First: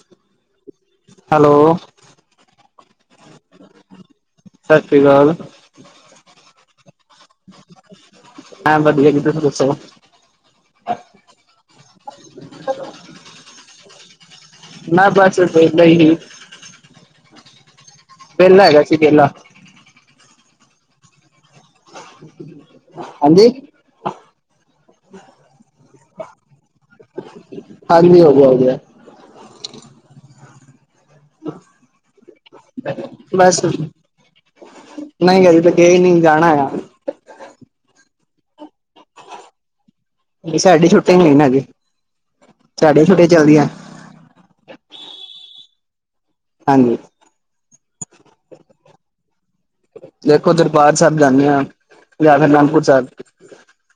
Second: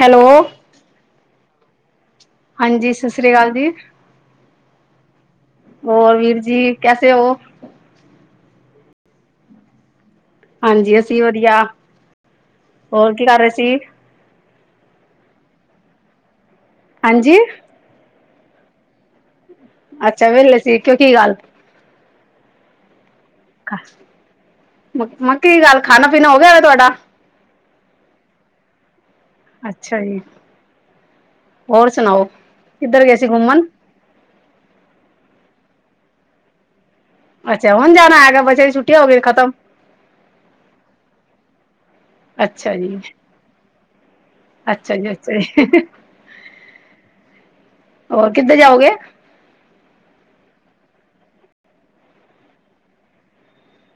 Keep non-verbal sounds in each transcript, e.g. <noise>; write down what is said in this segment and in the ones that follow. Hello. Hello. ਹਾਂਜੀ ਸਤਿ ਸ੍ਰੀ ਅਕਾਲ ਜੀ। ਸਤਿ ਸ਼੍ਰੀ ਅਕਾਲ ਹੋਰ ਵੀਰ ਜੀ ਕੈਸੇ ਹੋ? ਹਾਂ ਵਧੀਆ ਜੀ ਤੁਸੀਂ ਦਸੋ। ਹਾਂਜੀ ਅਸੀਂ ਵਧੀਆ ਹੋਰ ਕੀ ਕਰ ਰਹੇ ਸੀ। ਮੈ ਬਸ ਵਿਹਲਾ ਹੀ ਸੀ ਹਾਂਜੀ ਵਿਹਲਾ ਹੈਗਾ ਸੀ ਵਿਹਲਾ ਅੱਛਾ ਵਹਲੇ ਸੀ ਕਿਉਂ ਕੀ ਗੱਲ <inaudible> ਹਾਂਜੀ ਮੈਂ ਕਿਹਾ ਕੀ ਗੱਲ ਖਾਣਾ ਪੀਣਾ ਹੋ ਗਿਆ ਹੈ ਤੁਹਾਡਾ ਹਾਦੀ ਹੋ ਗਿਆ ਹੋ ਗਿਆ ਅੱਛਾ ਜੀ ਹੋਰ ਸੁਣਾਓ? ਕਿੱਧਰ ਗਏ ਸੀ ਘੁੰਮਣ? ਬੱਸ ਨਹੀਂ <unintelligible> ਨਹੀਂ ਜਾਣਾ ਹੈ। ਅੱਛਾ ਹੁਣ ਜਾਣਾ ਹੈਗਾ ਬੱਚੇ ਦੀ ਛੁੱਟੀ ਹੋ ਗਈ ਖਤਮ ਨਹੀਂ ਸਾਡੀੇ ਛੁੱਟੀ ਨੀ ਨ ਹੈਗੀ ਅੱਛਾ ਜੀ, ਸਾਡੀਆਂ ਛੁੱਟੀਆਂ ਚੱਲਦੀਆਂ ਅੱਛਾ ਜੀ ਅੱਛਾ ਜੀ ਹਾਂਜੀ ਹੋਰ ਕਿੱਧਰ ਜਾਓਗੇ ਦੇਖੋ ਦਰਬਾਰ ਸਾਹਿਬ ਜਾਂਦੇ ਹਾਂ ਜਾਂ ਨੰਦਪੁਰ ਸਾਹਿਬ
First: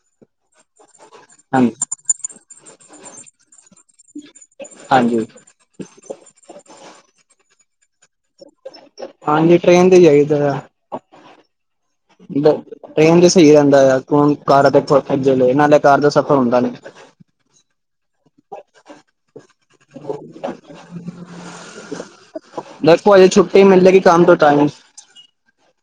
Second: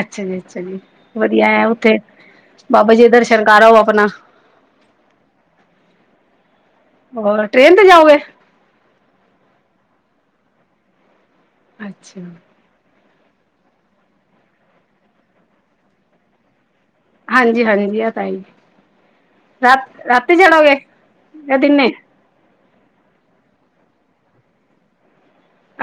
ਅੱਛਾ ਜੀ ਅੱਛਾ ਜੀ ਵਧੀਆ ਹੈ ਹਾਂਜੀ ਉੱਥੇ ਬਾਬਾ ਜੀ ਦਰਸ਼ਨ ਕਰ ਆਓ ਆਪਣਾ ਹਾਂਜੀ ਹੋਰ ਟ੍ਰੇਨ ਤੇ ਜਾਓਗੇ ਹਾਂਜੀ ਟ੍ਰੇਨ ਤੇ ਹੀ ਜਾਇਦਾ <unintelligible> ਅੱਛਾ। ਟ੍ਰੇਨ ਤੇ ਸਹੀ ਰਹਿੰਦਾ ਆ ਹਣ ਕਾਰਾਂ <unintelligible> ਨਾਲੇ ਕਾਰ ਦਾ ਸਫ਼ਰ ਹੁੰਦਾ ਨਹੀ ਹਾਂਜੀ-ਹਾਂਜੀ ਆ ਤਾ ਹੈ ਹੀ ਰਾਤੀ ਚੜੌਗੇ ਯਾ ਦਿਨੇ ਦੇਖੋ ਹਜੇ ਛੁੱਟੀ ਮਿਲੇਗੀ ਕੰਮ ਤੋਂ ਤਾ ਹੀ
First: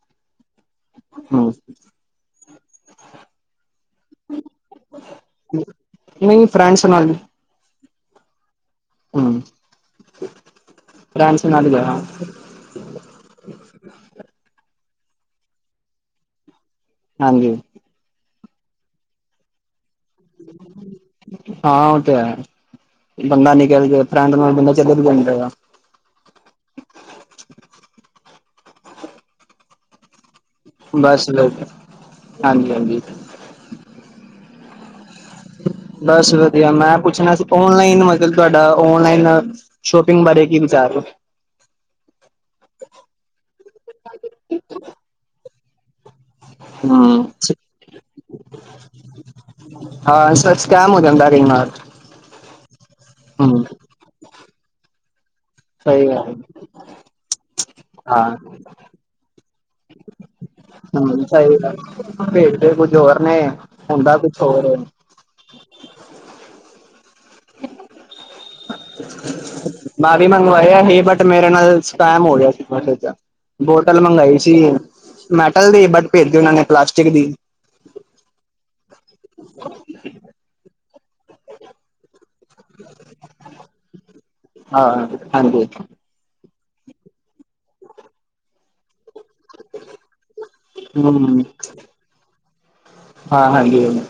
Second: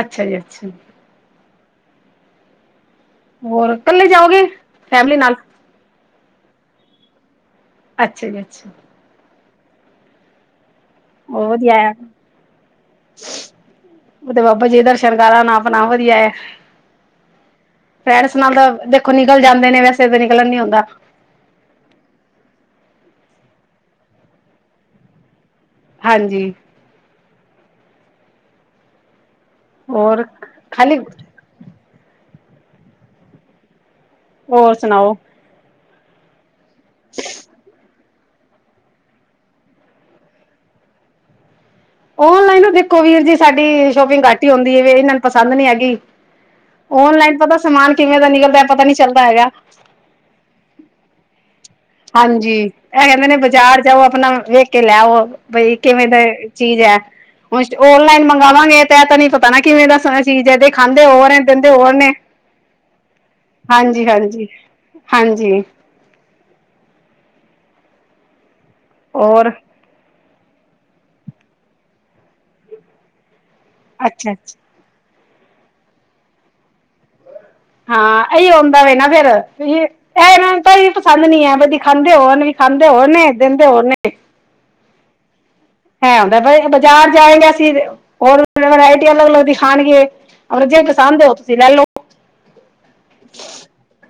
ਅੱਛਾ ਜੀ ਅੱਛਾ ਹਮ ਹੋਰ ਇਕੱਲੇ ਜਾਓਗੇ ਫੈਮਿਲੀ ਨਾਲ ਨਹੀਂ ਫਰੈਂਡਸ ਨਾਲ ਅੱਛਾ ਜੀ ਅੱਛਾ ਹਮ <unintelligible> ਉਹ ਤੇ ਬਾਬਾ ਜੀ ਦਰਸ਼ਨ ਕਰਾਂ ਨਾ ਆਪਣਾ ਵਧੀਆ ਹੈ। ਹਾਂਜੀ ਫੈਰਸ ਨਾਲ ਦਾ ਦੇਖੋ ਨਿਕਲ ਜਾਂਦੇ ਨੇ ਵੈਸੇ ਤਾਂ ਨਿਕਲਣ ਨੀ ਹੁੰਦਾ ਹਾਂ ਉਹ ਤੇ ਹੈ ਬੰਦਾ ਨਿਕਲ ਗਿਆ ਫਰੈਂਡ ਨਾਲ ਬੰਦਾ ਚਲੇ ਵੀ ਜਾਦਾ ਹਾਂਜੀ ਹੋਰ ਖਾਲੀ ਬਸ ਵਧੀਆ ਹਾਂਜੀ-ਹਾਂਜੀ ਹੋਰ ਸੁਣਾਓ ਬਸ ਵਧੀਆ ਮੈਂ ਪੁੱਛਣਾ ਸੀ ਔਨਲਾਈਨ ਤੁਹਾਡਾ ਔਨਲਾਈਨ ਸ਼ੋਪਿੰਗ ਬਾਰੇ ਕੀ ਵਿਚਾਰ ਹੈ ਓਨਲਾਈਨ ਤਾਂ ਦੇਖੋ ਵੀਰ ਜੀ ਸਾਡੀ ਸ਼ੋਪਿੰਗ ਘੱਟ ਹੀ ਹੁੰਦੀ ਹੈ। ਇਹਨਾਂ ਨੂੰ ਪਸੰਦ ਨੀ ਹੈਗੀ ਹੂੰ ਓਨਲਾਈਨ ਪਤਾ ਸਮਾਨ ਕਿਵੇਂ ਦਾ ਨਿਕਲਦਾ ਪਤਾ ਨਹੀਂ ਚੱਲਦਾ ਹੈਗਾ ਹਾਂ ਸਕੈਮ ਹੋ ਜਾਂਦਾ ਕਈ ਵਾਰ ਹਾਂਜੀ <unintelligible> ਨੇ ਹੂੰ ਬਾਜ਼ਾਰ ਜਾਓ ਆਪਣਾ ਵੇਖ ਕੇ ਲੈ ਆਓ ਬਈ ਕਿਵੇਂ ਸਹੀ ਦਾ ਗੱਲ ਹੈ, ਚੀਜ਼ ਹੈ। ਹੁਣ ਓਨਲਾਈਨ ਹਾਂ ਮੰਗਵਾਵਾਂਗੇ ਤਾਂ ਤ ਨ ਪਤਾ ਨਾ ਕਿਵੇਂ ਦਾ ਚੀਜ਼ ਹੈਦੇ ਦਿਖਾਂਦੇ ਹੂੰ ਹੋਰ ਨੇ ਸਹੀ ਦਿੰਦੇ ਗੱਲ ਹੋਰ ਨੇ ਭੇਜਦੇ ਕੁੱਝ ਹੋਰ ਨੇ ਹਾਂਜੀ ਹੁੰਦਾ ਕੁਛ ਹਾਂਜੀ ਹੋਰ ਹੈ ਹਾਂਜੀ ਹੋਰ <inaudible> ਮੈਂ ਵੀ ਮੰਗਵਾਇਆ ਸੀ ਬਟ ਮੇਰੇ ਨਾਲ ਸਕੈਮ ਹੋ ਗਿਆ ਸੀ ਬੋਟਲ ਅੱਛਾ ਮੰਗਵਾਈ ਸੀ। ਅੱਛਾ। ਮੈਟਲ ਦੀ ਬੱਟ ਭੇਜਦੇ ਉਹਨਾਂ ਨੇ ਪਲਾਸਟਿਕ ਦੀ ਹਾਂ ਇਹੀ ਹੁੰਦਾ ਨਾ ਫਿਰ ਇਹਨਾਂ ਨੂੰ ਤਾਂਹੀ ਪਸੰਦ ਨੀ ਹੈ ਦਿਖਾਂਦੇ ਹੋਰ ਹੈ ਦਿਖਾਂਦੇ ਹੋਰ ਹੈ ਦਿੰਦੇ ਹੋਰ ਨੇ। ਹਾਂ, ਹਾਂ ਹਾਂਜੀ। ਹੈ ਹੁਦਾ ਬਾਜ਼ਾਰ ਜਾਏਗਾ ਅਸੀਂ ਹੋਰ ਵਰਾਇਟੀ ਅਲੱਗ, ਅਲੱਗ ਦਿਖਾਣਗੇ ਜਿਹੜੀ ਪਸੰਦ ਉਹ ਹੂੰ ਤੁਸੀਂ ਲੈ ਲਓ। ਹਾਂ ਹਾਂਜੀ।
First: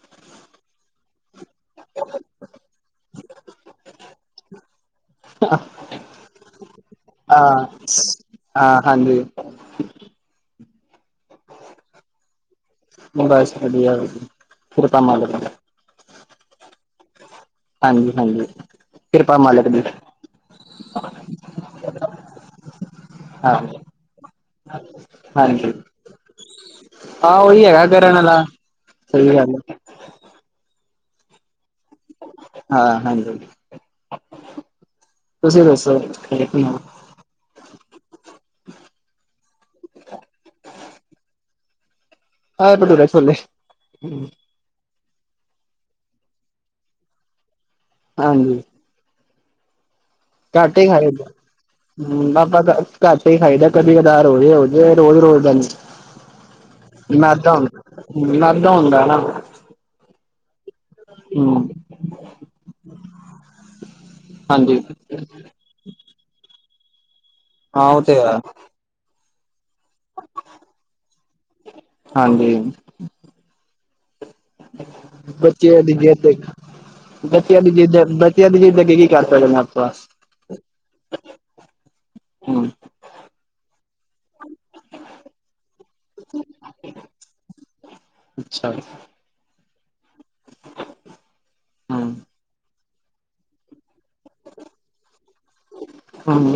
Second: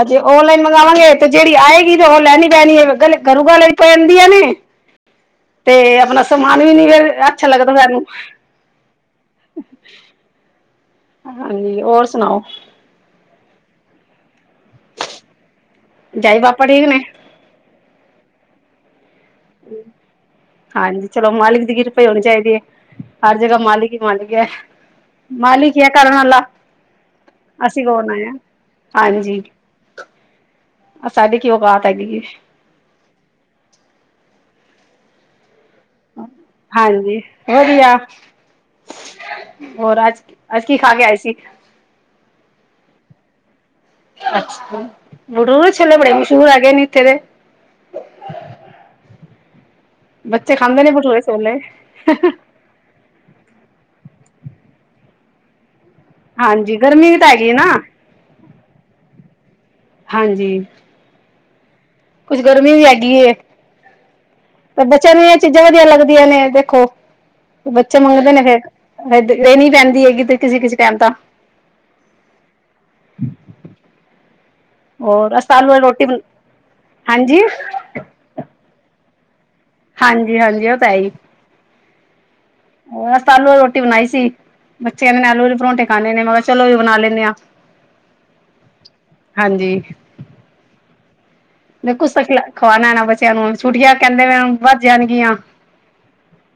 ਅੱਜੇ ਔਨਲਾਈਨ ਮੰਗਵਾਵਾਂਗੇ ਤੇ ਜਿਹੜੀ ਆਏਗੀ ਤੇ ਉਹ ਲੈਣੀ ਪਹਿਣੀ ਏ ਘਰੋ ਗਾਲਾ ਪੈਦੀਆਂ ਨੇ ਤੇ ਆਪਣਾ ਸਮਾਨ ਵੀ ਨੀ ਫਿਰ ਅੱਛਾ ਹਾਂ ਲੱਗਦਾ ਸਾਨੂੰ। ਹਾਂ ਹਾਂਜੀ। ਹਾਂਜੀ ਹੋਰ ਸੁਣਾਓ? ਬਸ ਵਧੀਆ <unintelligible> <unintelligible> ਪਾਪਾ ਠੀਕ ਨੇ। ਹਾਂਜੀ, ਹਾਂਜੀ। <unintelligible> ਹਾਂਜੀ ਚਲੋ ਮਾਲਿਕ ਦੀ ਕਿਰਪਾ ਈ ਹੋਣੀ ਚਾਹੀਦੀ ਹੈ ਹਰ ਹਾਂ ਜਗ੍ਹਾ ਮਾਲਿਕ ਹੀ ਮਾਲਿਕ ਹੈ। ਹਾਂਜੀ ਮਾਲਿਕ ਹੀ ਕਰਨ ਵਾਲਾ ਹਾਂ ਉਹੀ ਅਸੀਂ ਹੈਗਾ ਕੌਣ ਕਰਨ ਆ ਵਾਲਾ ਸਹੀ ਹਾਂਜੀ। ਗੱਲ ਹੈ ਸਾਡੀ ਕੀ ਔਕਾਤ ਹੈਗੀ ਏ। ਹਾਂ ਹਾਂਜੀ ਤੁਸੀਂ ਦੱਸੋ ਹੋਰ <unintelligible> ਹਾਂਜੀ ਵਧੀਆ ਹੋਰ ਅੱਜ, ਅੱਜ ਕੀ ਖਾ ਕੇ ਆਏ ਸੀ। <unintelligible> ਭਟੂਰੇ ਛੋਲੇ ਅੱਛਾ ਭਡੂਰ ਛੋਲੇ ਬੜੇ ਮਸ਼ਹੂਰ ਹੈਗੇ ਨੇ ਇੱਥੇ ਦੇ। ਹਾਂਜੀ। ਬੱਚੇ <unintelligible> ਘਰ ਖਾਂਦੇ ਨੇ ਭਟੂਰੇ ਛੋਲੇ ਹੀ ਖਾਈਦਾ ਕਦੀ ਕਦਾਾਰ ਹੋਜਾਏ, ਹੋਜਾਏ ਰੋਜ਼ ਰੋਜ਼ਦਾ ਨਹੀ। ਹਾਂਜੀ ਗਰਮੀ ਵੀ ਤਾਂ ਹੈਗੀ ਮੈਦਾ ਨਾ ਹੁੰ ਮੈਦਾ ਹੁੰਦਾ ਨਾ। ਹਾਂਜੀ। ਹੂ। ਕੁਛ ਗਰਮੀ ਵੀ ਹੈਗੀਏ ਹਾਂਜੀ ਤਾਂ ਬੱਚਿਆਂ ਨੂੰ ਚੀਜ਼ਾਂ ਵਧੀਆ ਲੱਗਦੀਆਂ ਨੇ ਦੇਖੋ ਹਾਂ ਬੱਚੇ ਉਹ ਤੇ ਮੰਗਦੇ ਹੈ ਨੇ ਫੇਰ ਦੇਣੀ ਪੈਂਦੀ ਏ ਕਿਸੇ, ਕਿਸੇ ਟਾਈਮ ਤਾਂ ਹਾਂਜੀ। ਹੋਰ ਅਸੀਂ ਤਾਂ ਆਲੂ ਵਾਲੀ ਬੱਚੀਆ ਦੀ ਰੋਟੀ ਬਣ ਜਿਦ ਹਾਂਜੀ ਬੱਚੀਆਂ ਦੀ ਜਿਦ ਅੰਦਰ ਬਚਿਆ ਦੀ ਜਿੱਦ ਅੱਗੇ ਕੀ ਕਰ ਸਕਦੇ ਆਪਾਂ ਹਾਂਜੀ ਹਾਂਜੀ ਉਹ ਹੋਰ ਅਸੀ ਤਾ ਆਲੂ ਵਾਲੀ ਰੋਟੀ ਬਣਾਈ ਸੀ ਬੱਚਿਆ ਨੇ ਆਲੂ ਵਾਲੇ ਪਰੋਂਂਠੇ ਖਾਂਣੇ ਨੇ ਮੈਂ ਕਿਹਾ ਚਲੋ ਉਹ ਹੀ ਬਣਾ ਲੈਂਦੇ ਹਾਂ ਅੱਛਾ ਹਾਂਜੀ। ਦੇ ਹੂੰ ਕੁਛ ਤਾਂ ਖਵਾਉਣਾ ਨਾ ਬੱਚਿਆਂ ਨੂੰ ਛੁੱਟੀਆਂ ਕਹਿੰਦੇ ਵੱਧ ਜਾਣਗੀਆਂ। ਹਮ।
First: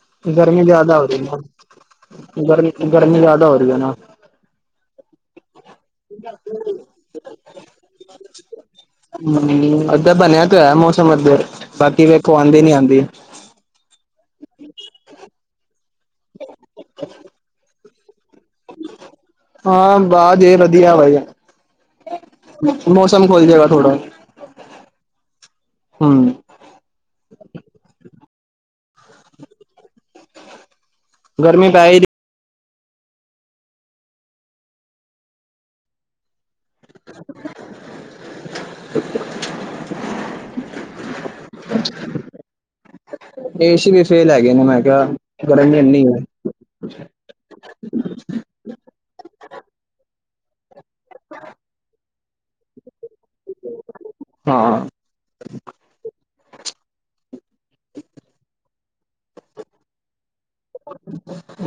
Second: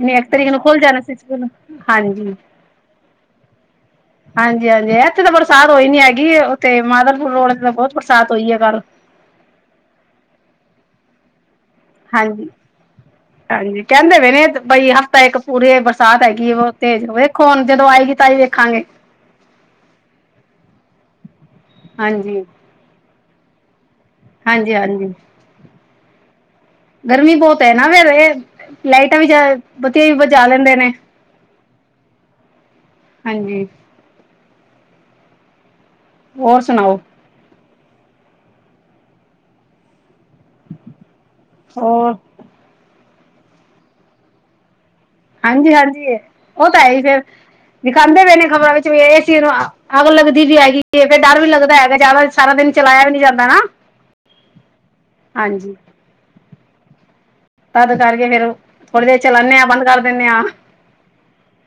ਨਹੀਂ ਇੱਕ ਤਰੀਕ ਨੂੰ ਗਰਮੀ ਖੁੱਲ ਜਿਆਦਾ ਜਾਣਾ ਹੋ ਸੀ ਰਹੀ ਨਾ ਸਕੂਲ ਹਾਂਜੀ ਗਰਮੀ ਗਰਮੀ ਜ਼ਿਆਦਾ ਹੋ ਰਹੀ ਹੈ ਨਾ। ਹਾਂਜੀ, ਹਾਂਜੀ ਇੱਥੇ ਤਾਂ ਬਰਸਾਤ ਹੋਈ ਨੀ ਹੈਗੀ ਉੱਥੇ ਮਾਧਲਪੁਰ ਰੋਡ ਤਾਂ ਬਹੁਤ ਬਰਸਾਤ ਹੋਈ ਹੈ ਕੱਲ੍ਹ। ਹ ਅਗੇ ਬਣਿਆ ਤੇ ਹੋਇਆ ਮੌਸਮ ਅਗੇ ਬਾਕੀ ਵੇਖੋ ਹਾਂਜੀ ਆਉਂਦੀ ਨੀ ਆਉਂਦੀ। ਹਾਂਜੀ ਕਹਿੰਦੇ ਵੀ ਨੇ ਬਈ ਹਫ਼ਤਾ ਇੱਕ ਪੂਰੇ ਬਰਸਾਤ ਹੈਗੀ ਉਹ ਤੇਜ ਦੇਖੋ ਹੁਣ ਜਦੋਂ ਆਏਗੀ। ਤਾ ਹੀ ਵੇਖਾਗੇ। ਹਾਂ ਬਾਅਦ <unintelligible> ਹਾਂਜੀ। ਮੌਸਮ ਖੁਲ ਜਾਏਗਾ ਥੋੜਾ। ਹਾਂਜੀ, ਹਾਂਜੀ। ਹਮ। ਗਰਮੀ ਬਹੁਤ ਨਾ ਫਿਰ ਇਹ ਲਾਈਟਾਂ ਵੀ ਵਧੀਆ ਬੁਜਾ ਲੈਂਦੇ ਨੇ। ਗਰਮੀ ਪੈ ਹੀ ਰਹੀ ਹੈ ਹਾਂਜੀ। ਹੋਰ ਸੁਣਾਓ? <inaudible> ਹੋਰ ਏਸੀ ਵੀ ਫੇਲ ਹੈਗੇ ਨੇ ਮੈਂ ਕਿਹਾ ਗਰਮੀ ਇੰਨੀ ਹਾਂਜੀ-ਹਾਂਜੀ। ਹੈ। ਉਹ ਤਾਂ ਐ ਈ ਫੇਰ ਦਿਖਾਂਦੇ ਪਏ ਨੇ ਖ਼ਬਰਾਂ ਵਿੱਚ ਵੀ ਏਸ ਚੀਜ਼ ਨੂੰ ਅ ਅੱਗ ਲੱਗਦੀ ਨੀ ਹੈਗੀ। ਤੇ ਫਿਰ ਡਰ ਵੀ ਲੱਗਦਾ ਹੈਗਾ ਜ਼ਿਆਦਾ ਸਾਰਾ ਦਿਨ ਚਲਾਇਆ ਵੀ ਨੀ ਜਾਂਦਾ ਨਾ। ਹਾਂ, ਹਾਂਜੀ। ਤਦ ਕਰਕੇ ਫੇਰ ਥੋੜ੍ਹੀ ਦੇਰ ਚਲਾਣੇ ਆ ਬੰਦ ਕਰ ਦਿਨੇ ਆ।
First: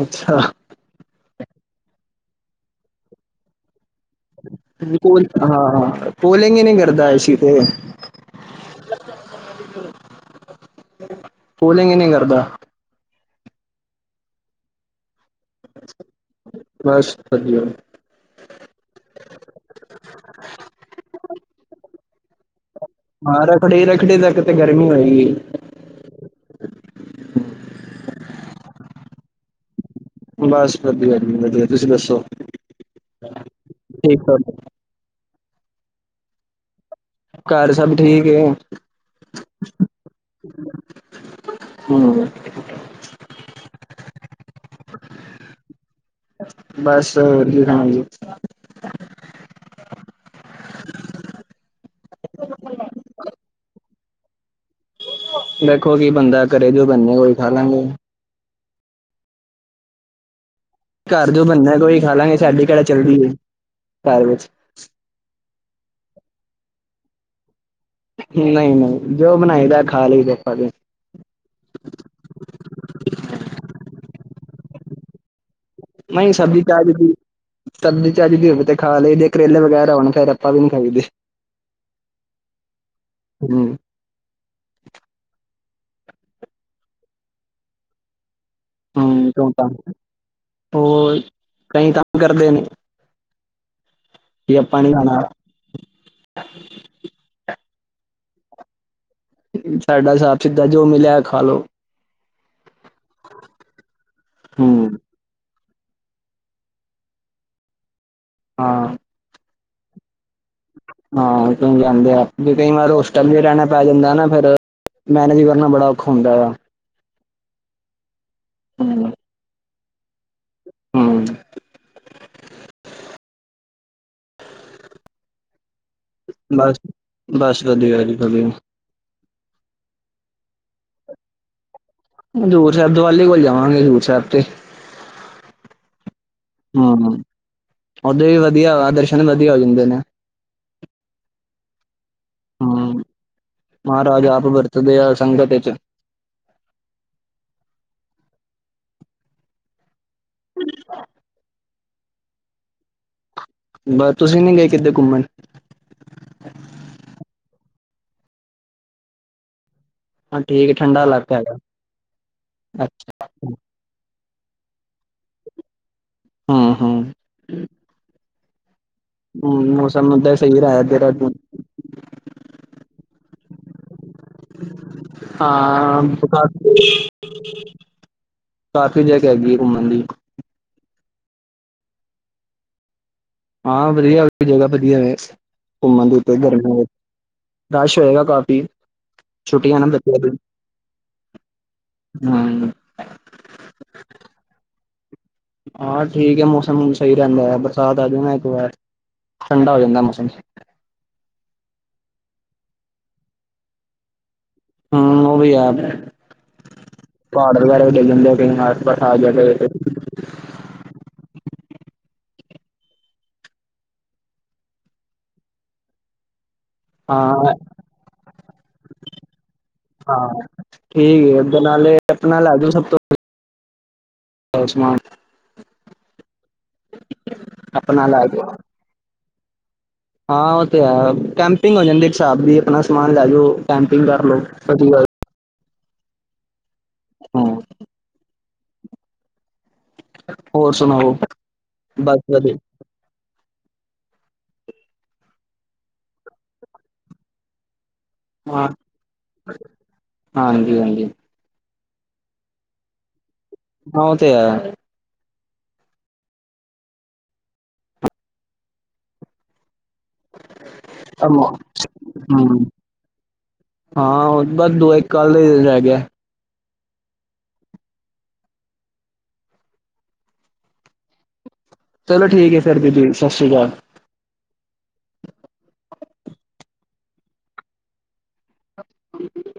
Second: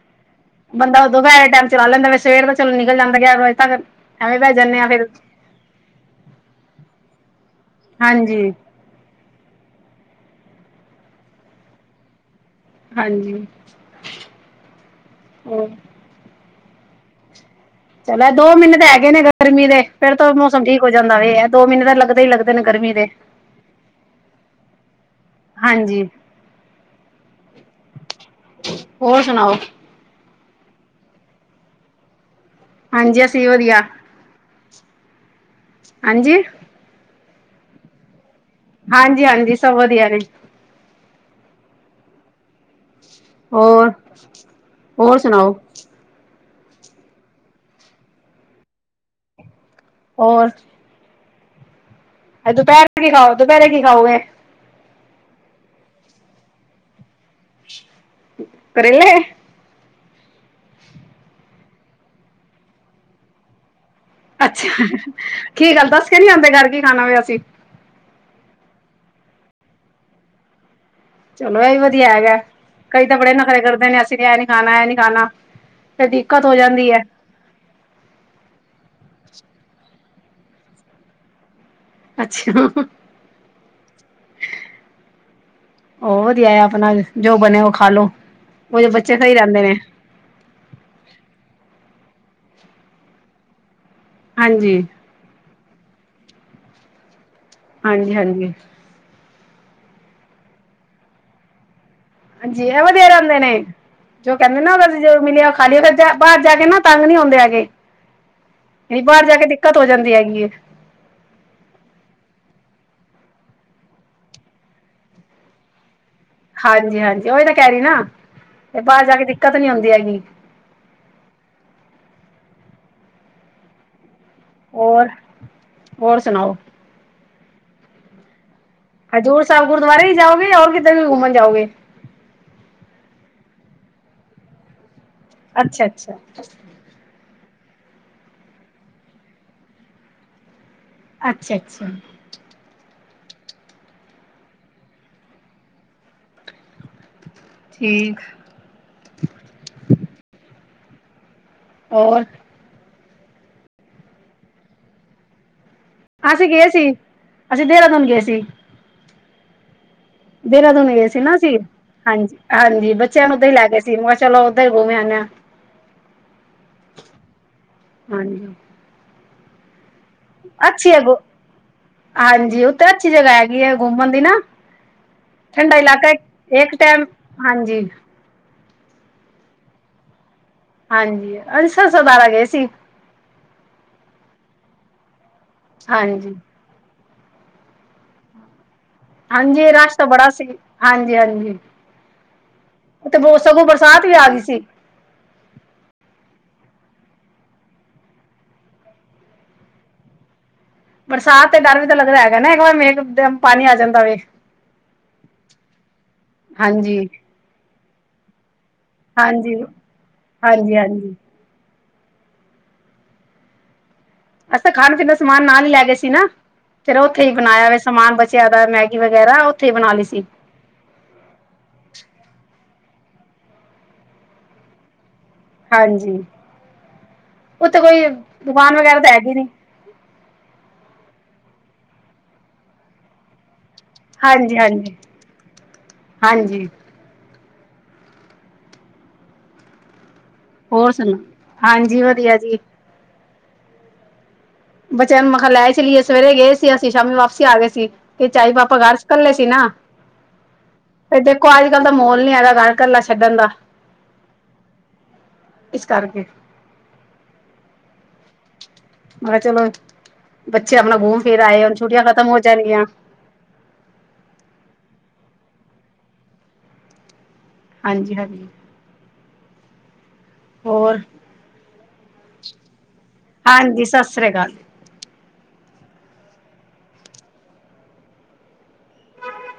ਅੱਛਾ। ਬੰਦਾ ਥੋੜਾ ਜਾ ਟੈਮ ਚਲਾ ਲੈਂਦਾ ਮੈਂ ਸਵੇਰ ਤਾਂ ਚਲੋ ਨਿਕਲ ਜਾਂਦਾ <unintelligible> ਜਾਂਨੇ ਆ ਫੇਰ। ਕੂਲ ਹਾਂ ਕੂਲਿੰਗ ਈ ਨੀ ਕਰਦਾ ਏ ਸੀ ਤੇ ਹਾਂਜੀ। ਕੂਲਿੰਗ ਈ ਨੀ ਕਰਦਾ। ਹਾਂਜੀ ਹੋਰ। ਬਸ ਵਧੀਆ। ਚਲੋ ਦੋ ਮਹੀਨੇ ਤਾਂ ਹੈਗੇ ਨੇ ਗਰਮੀ ਦੇ ਫੇਰ ਤਾਂ ਮੌਸਮ ਠੀਕ ਹੋ ਜਾਂਦਾ ਏ ਐਹ ਦੋ ਮਹੀਨੇ ਤਾਂ ਲੱਗਦੇ ਈ ਲੱਗਦੇ ਨੇ ਗਰਮੀ ਦੇ ਹਾਂ ਰੱਖੜੀ ਰੱਖੜੀ ਤੱਕ ਤੇ ਗਰਮੀ ਹੋਏਗੀ। ਹਾਂਜੀ। ਹੋਰ ਸੁਣਾਓ? ਬਸ ਵਧੀਆ ਜੀ ਵਧੀਆ। ਤੁਸੀਂ ਦੱਸੋ? ਹਾਂਜੀ ਅਸੀਂ ਵੀ ਵਧੀਆ। ਠੀਕ ਠਾਕ ਹਾਂਜੀ ਘਰ ਸਭ ਠੀਕ ਏ? ਹਾਂਜੀ ਹਾਂਜੀ ਸਭ ਵਧੀਆ ਨੇ। ਹੂੰ ਹੋਰ, ਹੋਰ ਸੁਣਾਓ? ਬਸ ਵਧੀਆ <unintelligible> ਹੋਰ <inaudible> ਦੁਪੈਰੇ ਕੀ ਖਾਓ ਦੁਪਹਿਰੇ ਕੀ ਖਾਓਗੇ? ਦੇਖੋ ਕੀ ਬੰਨਦਾ ਘਰੇ ਜੋ ਬੰਨਣਾ ਓਹੀ ਖਾਲਾਂਗੇ। ਕਰੇਲੇ ਘਰ ਜੋ ਬੰਨਣਾ ਓਹੀ ਖਾਲਾਂਗੇ, ਸਾਡੀ ਕੇਹੜਾ ਚੱਲਦੀ ਏ ਘਰ ਵਿਚ। ਕੀ ਗੱਲ ਦੱਸ ਕੇ ਨੀ ਆਦੇ ਘਰ ਕੀ ਖਾਣਾ <unintelligible> ਅਸੀਂ। ਨਹੀਂ ਨਹੀਂ ਜੋ ਬਣਾਈਦੈ ਖਾ ਲਈ ਦੇ ਆਪਾਂ ਤੇ। ਚਲੋ ਏਹ ਵੀ ਵਧੀਆ ਹੈਗਾ ਕਈ ਤਾਂ ਬੜੇ ਨਖਰੇ ਕਰਦੇ ਨੇ ਅਸੀਂ ਨੇ ਏਹ ਨੀ ਖਾਣਾ ਏਹ ਨੀ ਖਾਣਾ। ਫਿਰ ਨਹੀਂ ਦਿਕਤ ਹੋ ਸਬਜ਼ੀ ਜਾਂਦੀ ਚੱਜ ਐ। ਦੀ ਸਬਜ਼ੀ ਚੱਜ਼ ਦੀ ਹੋਵੇ ਤੇ ਖਾ ਲਈਦੇ ਕਰੇਲੇ ਵਗੈਰਾ ਹੋਣ ਫੇਰ ਆਪਾਂ ਵੀ ਨਹੀ ਖਾਈਦੇ। ਅੱਛਾ। ਹੂੰ <unintelligible> ਵਧੀਆ ਆਪਣਾ ਜੋ ਬਣਿਆ ਉਹ ਖਾਲੋ। ਹੂੰ <unintelligible> ਹੋਰ ਕਈ ਤੰਗ ਕਰਦੇ ਨੇ। ਕਿ ਹਾਂਜੀ ਆਪਾਂ ਨਹੀ ਖਾਨਾ। ਹਾਂਜੀ ਹਾਂਜੀ। ਸਾਡਾ ਸਾਬ ਸਿੱਧਾ ਜੋ ਮਿਲਿਆ ਖਾਲੋ। ਹਾਂਜੀ ਐਹ ਵਧੀਆ ਰਹਿੰਦੇ ਨੇ ਜੋ ਕਹਿੰਦੇ ਹੂੰ ਨਾ <unintelligible> ਮਿਲਿਆ ਖਾਲੀਏ ਫਿਰ ਬਾਹਰ ਜਾ ਕੇ ਨਾ ਤੰਗ ਨੀ ਹੁੰਦੇ ਹੈਗੇ ਹਾਂ ਬਾਹਰ ਜਾ ਕੇ ਦਿਕ ਦਿੱਕਤ ਹੋ ਜਾਂਦੀ ਹੈਗੀ ਏ। ਹਾਂ <unintelligible> ਜਾਂਦੇ ਆ ਵੀ ਕਈ ਵਾਰ ਹੋਸਟਲ ਵੀ ਰਹਿਣਾ ਪੈ ਜਾਂਦੈ ਨਾ ਫਿਰ ਮੈਨੇਜ ਵੀ ਕਰਨਾ ਬੜਾ ਔਖਾ ਹੁੰਦਾ ਆ। ਹਾਂਜੀ ਹਾਂਜੀ, ਉਹੀ ਤਾਂ ਕਹਿ ਰਹੀ ਨਾ ਤੇ ਬਾਹਰ ਹੂੰ ਜਾ ਕੇ ਦਿੱਕਤ ਨੀ ਹੁੰਦੀ ਹੈਗੀ। ਹੂੰ। ਹੋਰ, ਹੋਰ ਸੁਣਾਓ। ਬਸ-ਬਸ ਵਧੀਆ ਜੀ ਵਧੀਆ। ਹਜ਼ੂਰ ਸਾਹਿਬ ਗੁਰਦੁਆਰੇ ਹੀ ਜਾਓਗੇ ਔਰ ਕਿਧਰ ਵੀ ਘੁੰਮਣ ਜਾਓਗੇ। ਹਜ਼ੂਰ ਸਾਹਿਬ ਦਿਵਾਲੀ ਕੋਲ ਜਾਵਾਂਗੇ। ਹਜ਼ੂਰ ਸਾਹਿਬ ਤੇ ਅੱਛਾ-ਅੱਛਾ। ਹੂੰ ਉਦੇ ਵੀ ਵਧੀਆ। ਦਰਸ਼ਨ ਵਧੀਆ ਹੋ ਜਾਂਦੇ ਨੇ। ਅੱਛਾ- ਅੱਛਾ। ਹੂੰ ਮਹਾਰਾਜ ਆਪ ਵਰਤਦੇ ਆ ਸੰਗਤ ਚ। ਠੀਕ। <inaudible> ਹੋਰ। ਬਸ ਤੁਸੀਂ ਨੀ ਗਏ ਕਿੱਦੇ ਘੁੰਮਣ। ਅਸੀਂ ਗਏ ਸੀ। ਅਸੀਂ ਦੇਹਰਾਦੂਨ ਗਏ ਸੀ। ਹਾਂ ਠੀਕ ਹੈ ਦੇਹਰਾਦੂਨੀ ਠੰਡਾ ਗਏ ਸੀ। ਨਾ ਇਲਾਕਾ ਅ ਹੈਗਾ ਹਾਂਜੀ, ਹਾਂਜੀ ਅੱਛਾ ਬੱਚਿਆਂ ਨੂੰ ਉੱਦਾਂ ਹੀ ਲੈ ਗਏ ਸੀ ਮੈਂ ਚਲੋ ਉਦਾਂ ਹੀ ਗੁੰਮਦੇ ਹਾਂ। ਹਾਂ ਹਾਂ। ਹਾਂਜੀ। ਹੋਰ ਮੌਸਮ ਉੱਧਰ ਸਹੀ ਹੈ ਦੇਹਰਾਦੂਨ। ਹਾਂਜੀ, ਉੱਥੇ ਅੱਛੀ ਜਗ੍ਹਾ ਹੈਗੀ ਹੈ। ਘੁੰਮਣ, ਦੀ ਨਾ ਠੰਡਾ ਇਲਾਕਾ ਹਾਂ ਇੱਕ ਟਾਈਮ ਹਾਂਜੀ <unintelligible> ਕਾਫ਼ੀ ਜਗ੍ਹਾ ਹੈਗੀ ਹੈ ਘੁੰਮਣ ਦੀ। ਹਾਂਜੀ <unintelligible> ਗਏ ਸੀ। ਹਾਂ ਵਧੀਆ ਜਗ੍ਹਾ ਵਧੀਆ ਘੁੰਮਣ ਦੇ ਹਾਂਜੀ ਉੱਤੇ ਗਰਮੀਆਂ, ਰਸ਼ ਹੋਏਗਾ ਕਾਫੀ। ਹਾਂਜੀ, ਰਸ਼ ਤਾਂ ਬੜਾ ਸੀ ਹਾਂਜੀ, ਹਾਂਜੀ। ਹੂੰ ਤੇ ਸਗੋਂ ਬਰਸਾਤ ਵੀ ਆ ਗਈ ਸੀ। ਹਾਂ ਠੀਕ ਹੈ ਮੌਸਮ ਸਹੀ ਰਹਿੰਦਾ ਹੈ ਬਰਸਾਤ ਆ ਜਾਣਾ ਇੱਕ ਵਾਰ ਠੰਡਾ ਹੋ ਜਾਂਦਾ ਮੌਸਮ। ਬਰਸਾਤ ਤੇ ਡਰ ਵੀ ਤਾਂ ਲੱਗਦਾ ਹੈਗਾ। ਨਾ ਇੱਕ ਵਾਰ ਮੇਘ ਪਾਣੀ ਆ ਜਾਂਦਾ <unintelligible> ਹਾ ਉਹ ਵੀ ਹੈ ਹਾਂਜੀ, ਪਹਾੜ ਵਗੈਰਾ ਵੀ ਡੀਗ ਜਾਦੇ ਨੇ। ਹਾਂਜੀ, ਹਾਂਜੀ, ਹਾਂਜੀ। ਅੱਛ ਤਾਂ ਖਾਣ, ਪੀਣ ਦਾ ਸਮਾਨ ਨਾਲ ਹੀ ਲੈ ਗਏ ਸੀਨਾ। ਫੇਰ ਉੱਥੇ ਹੀ ਹਾਂ ਬਣਾਇਆ ਵ ਸਮਾਨ ਬਚਿਆ ਦਾ ਮੈਗੀ ਵਗੈਰਾ ਉੱਥੇ ਹੀ ਬਣਾ ਲਈ ਸੀ। ਹਾਂ ਠੀਕ ਹੈ, ਓਦਾਂ ਨਾਲ ਆਪਣਾ ਲੈ ਜੋ ਸਭ ਤੋਂ ਸਮਾਨ। ਹਾਂਜੀ, ਉੱਥੇ ਆਪਣਾ ਕੋਈ ਲੈ ਜਾਓ ਦੁਕਾਨ ਵਗੈਰਾ ਤਾਂ ਹੈਗੀ ਨੀ। ਹਾਂ ਉਹ ਤੇ ਹੈ ਕੈਂਪਿੰਗ ਹੋ ਜਾਂਦੀ ਇੱਕ ਹਿਸਾਬ ਦੀ ਆਪਣਾ ਸਮਾਨ ਲੈ ਜਾਓ। ਕੈਂਪਿੰਗ ਕਰ ਲਓ ਹਾਂਜੀ, ਹਾਂਜੀ, ਵਧੀਆ ਹਾਂਜੀ। ਹਾਂ। ਹੋਰ ਸੁਣਾਓ ਹਾਂਜੀ ਵਧੀਆ ਜੀ। ਬੱਚਿਆਂ ਨੂੰ ਮਖਾ ਲੈ ਚਲੀਏ ਸਵੇਰੇ ਗਏ ਸੀ ਅਸੀਂ ਸ਼ਾਮੀ ਵਾਪਸੀ ਆ ਗਏ ਸੀ। ਫਿਰ ਚਾਈ ਹਾਂ ਪਾਪਾ ਘਰ ਇਕੱਲੇ ਸੀ ਨਾ। ਹਾਂਜੀ ਹਾਂਜੀ ਤੇ ਕਿਉਂਕਿ ਅੱਜ ਕੱਲ ਦਾ ਮੋਲ ਨੀ ਹੈਗਾ ਘਰ ਕਲਾ ਛੱਡਣ ਦਾ। ਹਾ ਉਹ ਤੇ ਆ। ਇਸ ਕਰਕੇ। ਮੈਂ ਕਿਹਾ ਚਲੋ ਬੱਚੇ ਆਪਣਾ ਘੁੰਮ ਫਿਰ ਹਮ ਆਏ ਹੁਣ ਛੁੱਟੀਆਂ ਖਤਮ ਹੋ ਜਾਣਗੀਆਂ। ਹਾਂ ਬੱਸ ਦੁ ਇੱਕ ਕੱਲ ਦਾ ਹੀ ਦਿਨ ਰੈ ਗਿਆ। ਹਾਂਜੀ- ਹਾਂਜੀ। ਹੋਰ, ਚਲੋ ਠੀਕ ਹੈ ਫਿਰ ਦੀਦੀ ਸਤਿ ਸ਼੍ਰੀ ਹਾਂਜੀ, ਅਕਾਲ ਸਤਿ ਸ੍ਰੀ ਅਕਾਲ। <inaudible>